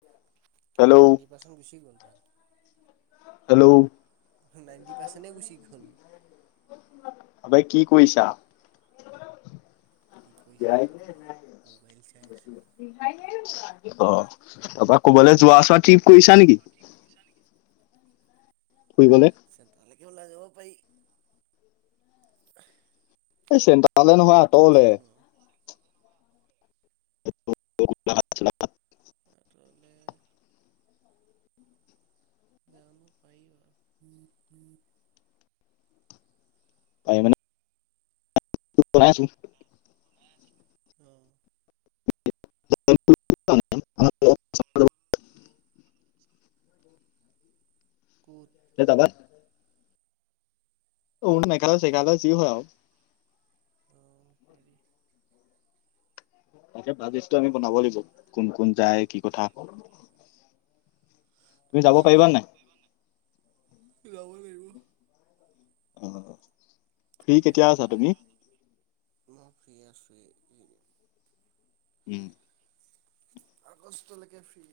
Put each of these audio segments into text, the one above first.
উ [unintelligible] কেলা ninety percent গুচি গ'ল ভাল হেল্ল' নাইনটি পাৰ্চেণ্টে গুছি গ'ল অবে কি কৰিছা কি [unintelligible] কৰিছা মানে মোবাইল চাই আছোঁ অ তাৰ পৰাৰা ক'বলৈ যোৱাছোৱা কি কৰিছা নেকি ফুৰিবলে? চ তাললে কি ওলা যাব ব চেন্তা তালে নহয় আঁতলে চ [unintelligible] আঁতৰলে যাম পাৰিবা পাৰিবা নে [unintelligible] অহ [unintelligible] কুত সেই তাবাৰ শ ন নাইকাল চেকাাল য হয় আৰু অ পাৰি [unintelligible] তাকে বাজিছটো আমি বনাব লাগিব কোন কোন যায় অঁ কি কথা আকৌ তুমি যাব পাৰিবা নাই যাব লাগাৰিব অ হব ফি কেতিয়া আছা তুমি ফ্ৰ্ৰী আছো উম আগষ্টলৈকে ফ্ৰী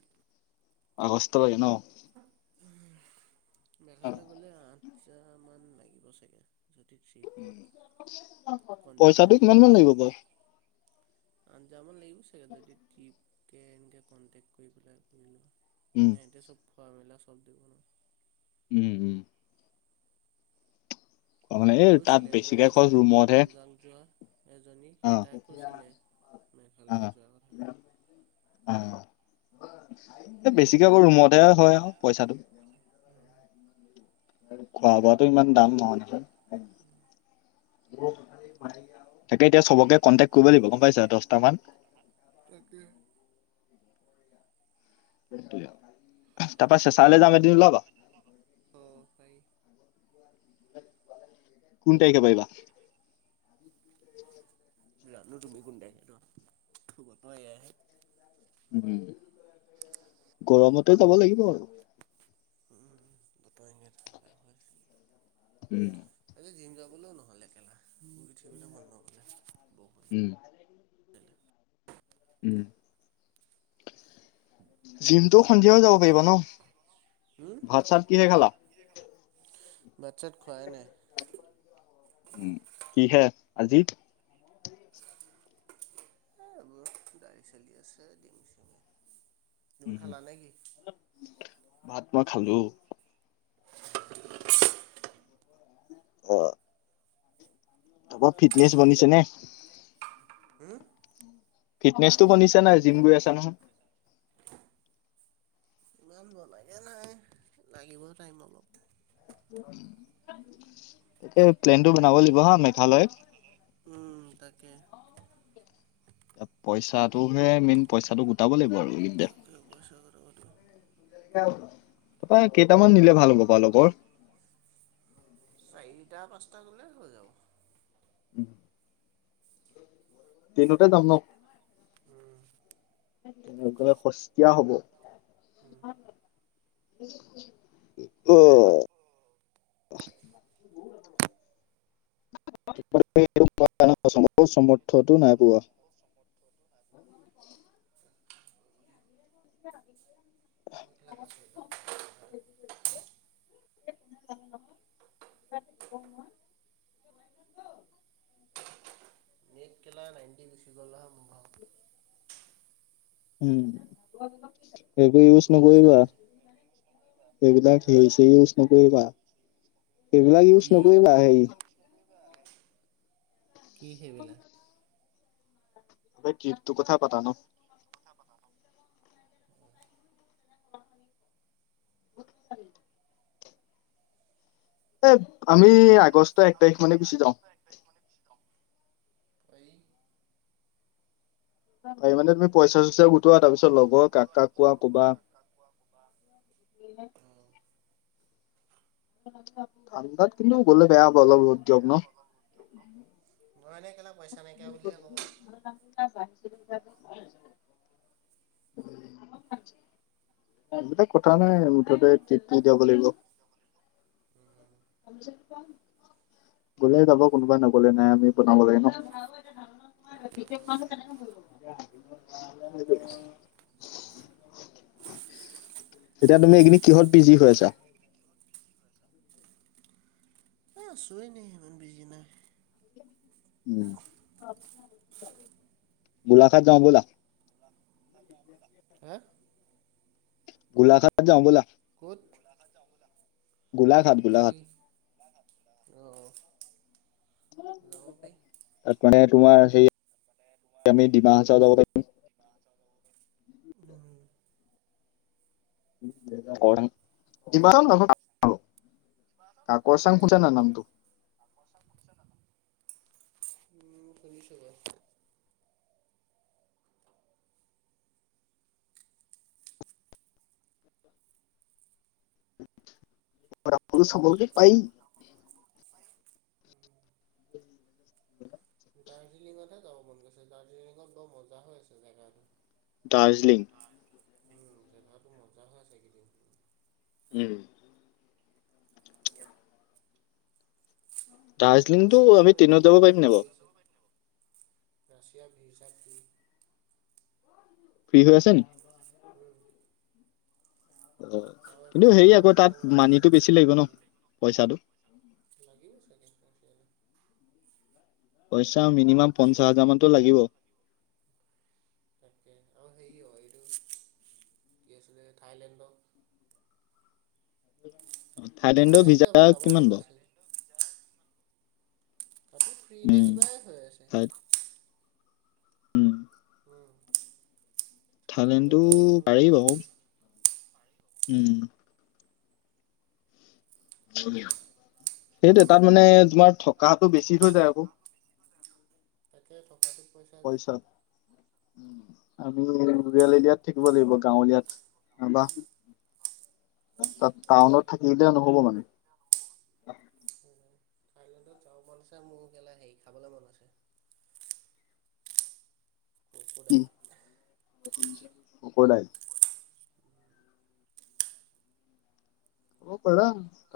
আগস্ত লেকে নহ মেঘালয়ৰ গ'লে আন চয়মাহমান লাগিব চাগে যদি ট্ৰিপত কণ্টেক্ট পইচাটো কিমান মান লাগিব আঠজা মান লাগিব। চিয়ৰ যদি টিপ তে এনেকে কণ্টেকট কৰি পেলাই কৰিলো। উম হ এতিয়া চব খোৱা মেলা [unintelligible] উম উম মানে এই তাত কৈছিলে এজনী বেছিকে খৰচ আছিলে আমি ৰুমতহে তুমজং যোৱা- এজনী অ সী তাকে কৈছিলে অ মেঘালয় যোৱা কথা- এ বেছিকে কৰো ৰুমত। তাতে হয় আৰু পইচাটো- অ। খোৱা বোৱাটো ইমান দাম নহয় নহ- তাকে এতিয়া চবকে কন্টেক্ট কৰিব লাগিব গম পাইছা দহটা মান- তাকে [unintelligible] তাৰপা চেচাৰলৈ যাম এদিন উলাব অ' পাৰি। কোন তাৰিখে পাৰিবা জানো তুমি কোন তাৰিখে পায়ো এয়ে উম গৰমতে যাব লাগিব আৰু উ দটামে ঠাণ্ডা হৈ উম আজি জিম যাবলৈও নহ'লেেলা পুৰি থৰিবলৈ মন নকলে উম উম জিম তো সন্ধিয়াও যাব পাৰিবা ন উম ভাত চাত কিহে খালা ভাত-চাত খুৱাই নাই উ কি হে আজি - এই এইবোৰ দাড়িল-চাইল চলি আছে ডমিচিঙে- ও খালা নেকি? ভাত মই খালো। [unintelligible] অঁ! ত ফিটনেচ বনিছে নে উম। ফিটনেচটো বনিছো নাই জিম গৈ আছা নহয়- ইমান বনাগে নাই লাগিব টাইম অলপ- তাকে প্লেনটো বনাব লাগিব হা মেঘালয়ত উম তাকে পইচাটো হে মেইন পইচাটো গোটাব লাগিব আৰু দে- [unintelligible] তাৰপৰা কেইটামান নিলে ভাল হ'ব পাৰ লগৰ- চাৰিটা পাঁচটা গলে হৈ যাব [inaudible] তিনিটাই দাম ন [unintelligible] উম সেই কিটা সস্তীয়া হব উম। উ [unintelligible] অঁ [unintelligible] সৰ্থটো নাই পোৱা [unintelligible] [inaudible] বিলাক আছ একদম [inaudible] মেট কেলা নাইনটি গুচি গ'ল হা মোৰ ভও [unintelligible] উম। সেইবোৰ ইউজ গম পাইছা নকৰিবা নাই? এইবিলাক হা সেই ইউজ নকৰিবা সেইবিলাক ইউজ কি নকৰিবা সেই কি সেইবিলাক এই কি টো কথা পাতা ন? [inaudible] এ আমি আগষ্ট এক তাৰিখ মানে গুচি যাওঁ। প [inaudible] এই মানে তুমি পইচা চব গোটোৱা তাৰ পিছত লগৰ কাক কাক কোৱা কবা ঠাণ্ডাত কিন্তু গলে বেয়া হ'ব অলপত ৰ'দ দিয়ক ন। মই এনে কেলা পইচা নাইকিয়া বুলিহে ক'ব। [inaudible] এইবিলাক কথা নাই মুঠতে টি দিয়াব লাগিব, গলে যাব। কোনোবাই নগলে নাই আমি বনাব লাগে ন। তাকে হ'ব। এতিয়া তুমি এইখিনি কিহত বিজি হৈ আছা। অ আছো এনেই, ইমান বিজি নাই। উম, গোলাঘাত যাওঁ ব'লা। হা? গোলাঘাট যাওঁ বোলা। কত? গোলাঘাট গোলাঘাট যাব পাৰি অ কনে তোমাৰ সে আমি ডিমা হাচাও ওলাব পাৰিম। উম। কি [unintelligible] কাকচাং ফুঠা ন নামটো? উম কৰিছবা। [inaudible] ো সফলক পাই [unintelligible] দাৰ্জিলিংতহে যাব মন গৈছে, দাৰ্জিলিং বৰ মজা হৈ আছে জেগাটো। দাৰ্জিলিং। উম জেগা মজা হৈ আছে এইকেইদিন। উম। দাৰ্জিলিংতটো ৰাছিয়া আমি হেনো ট্ৰেইনত যাব ভিজা পাৰিম ফ্ৰী নে দি বাৰু? আছে ৰাছিয়া ভিজা [unintelligible] ফ্ৰী হৈ আছে নি হম। অ কিন্তু হেৰি আৰু আকৌ তাত, দুখনমান মানি আছে তো বেছি লাগিব ন, উম, পইচাটো। লাগিব চাগে ৰাছিয়ালে পইচা মিনিমাম পঞ্চাশ হাজাৰ মানতো লাগিবই। তাকে আৰু হেৰি হয়, এইটো কি আছিলে থাইলেণ্ডত। থাইলেণ্ডৰ ভিজা এবাৰ যাব মন কিমান বাৰু? আছিল। ফ্ৰী বাৰু নে উম কিবাই হৈ আছে। থাই উম, থাইলেণ্ডত থাইলেণ্ডটো যাব মনটো পাৰেই আছে বাৰু ৰে। উম। সেইটোোৱে তাত মানে তোমাৰ থকটো বেছি হৈ যায় আকৌ। তাক [unintelligible] পইচা। আমি ইয়াত এ থাকিব লাগিব গাঁৱলীয়াত। তাত টাউনত উম। থাকিলিলে নহব মানে। থাইলেণ্ডত যাাব মন আছে মোৰ ইালা হেৰি খাবলৈ মন আছে [unintelligible] উম। ক্ৰক'ডাইল। ককদাইল। কব পাৰা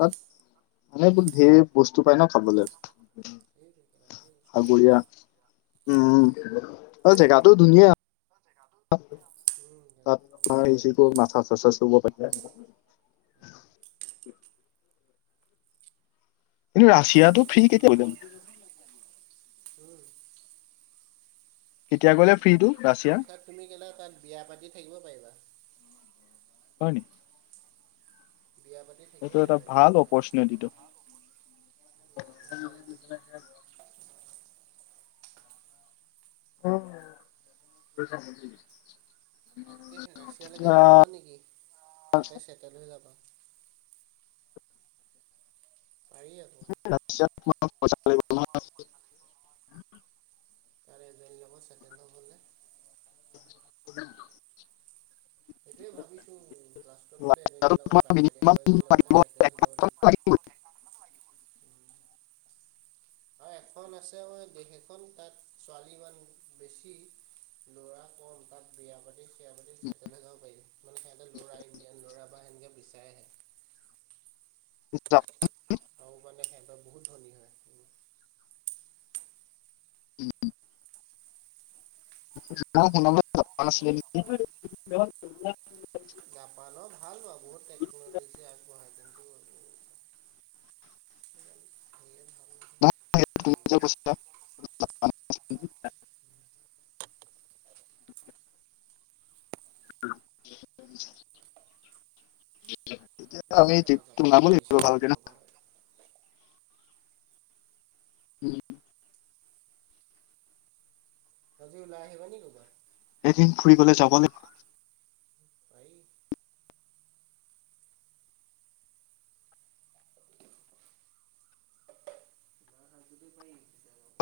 তাত, মানে ধেৰ বস্তু পাই ন খাবলৈ, সেইটোৱে কেলা ধেৰ বস্তু আছে। সাগৰীয়া উম আৰু জেগাটো ধুনীয়া। উম, তাত জেগাটো মজা তোমাৰ আছে। [unintelligible] মাথা চাৰুব পাৰা কিন্তু ৰাছিয়াটো ফ্ৰী কেতিয়া হলে। উম [unintelligible] কেতিয়া গলে ফ্ৰী টো। তাত তুমি গলে তাত বিয়া পাতি থাকিব পাৰিবা। হয় নি? বিয়া পাতি থাকিব এইটো এটা পাৰিবা এতিয়া ভাল তুমি তাত। অপ্ৰচনিতি। উম, ভাল দিছে। অ। তাতকে ৰাছিয়াালৈকে যোৱা নেকি? তাতে চেটেল হৈ যাবা। পাৰি। আকৌ চ [unintelligible] তাৰে জন লাব চাইকেণ্ড হ হলে [unintelligible] উ [unintelligible] সেইটোয়ে ভাবিছো কাত ব এ লগত বাহ দেৱ লগ আৰু এখন আছে মই দেশ এখন তাত ছোৱালী ইমান বেছি লৰা কম তাত বিয়া পাতি চয়া পাতি চেটেল হৈ যাব পাৰি মানে সিহঁতে লৰা ইণ্ডিয়ান লৰা বা সেনেকে বিচাৰে আহে উছ। আৰু মানে সব বহুত ধনী হয় শুনছিলে [unintelligible] গাপানো ভাল ব বহুত টেকন'লজি আগবঢ়াই কিন্তু ব ভাল [unintelligible] [unintelligible] তিয়া আমি নহয় ভাল লাগে বাৰু জাপানৰ গাড়ী নামিব ভাল কি না [unintelligible] চাড়ীবোৰ উম তজি ওলাই আহিবা ন খবৰ এদিন ফুৰিবলে যাব ভাই যোৱা সাজটোতে পাৰি পিছে যাব।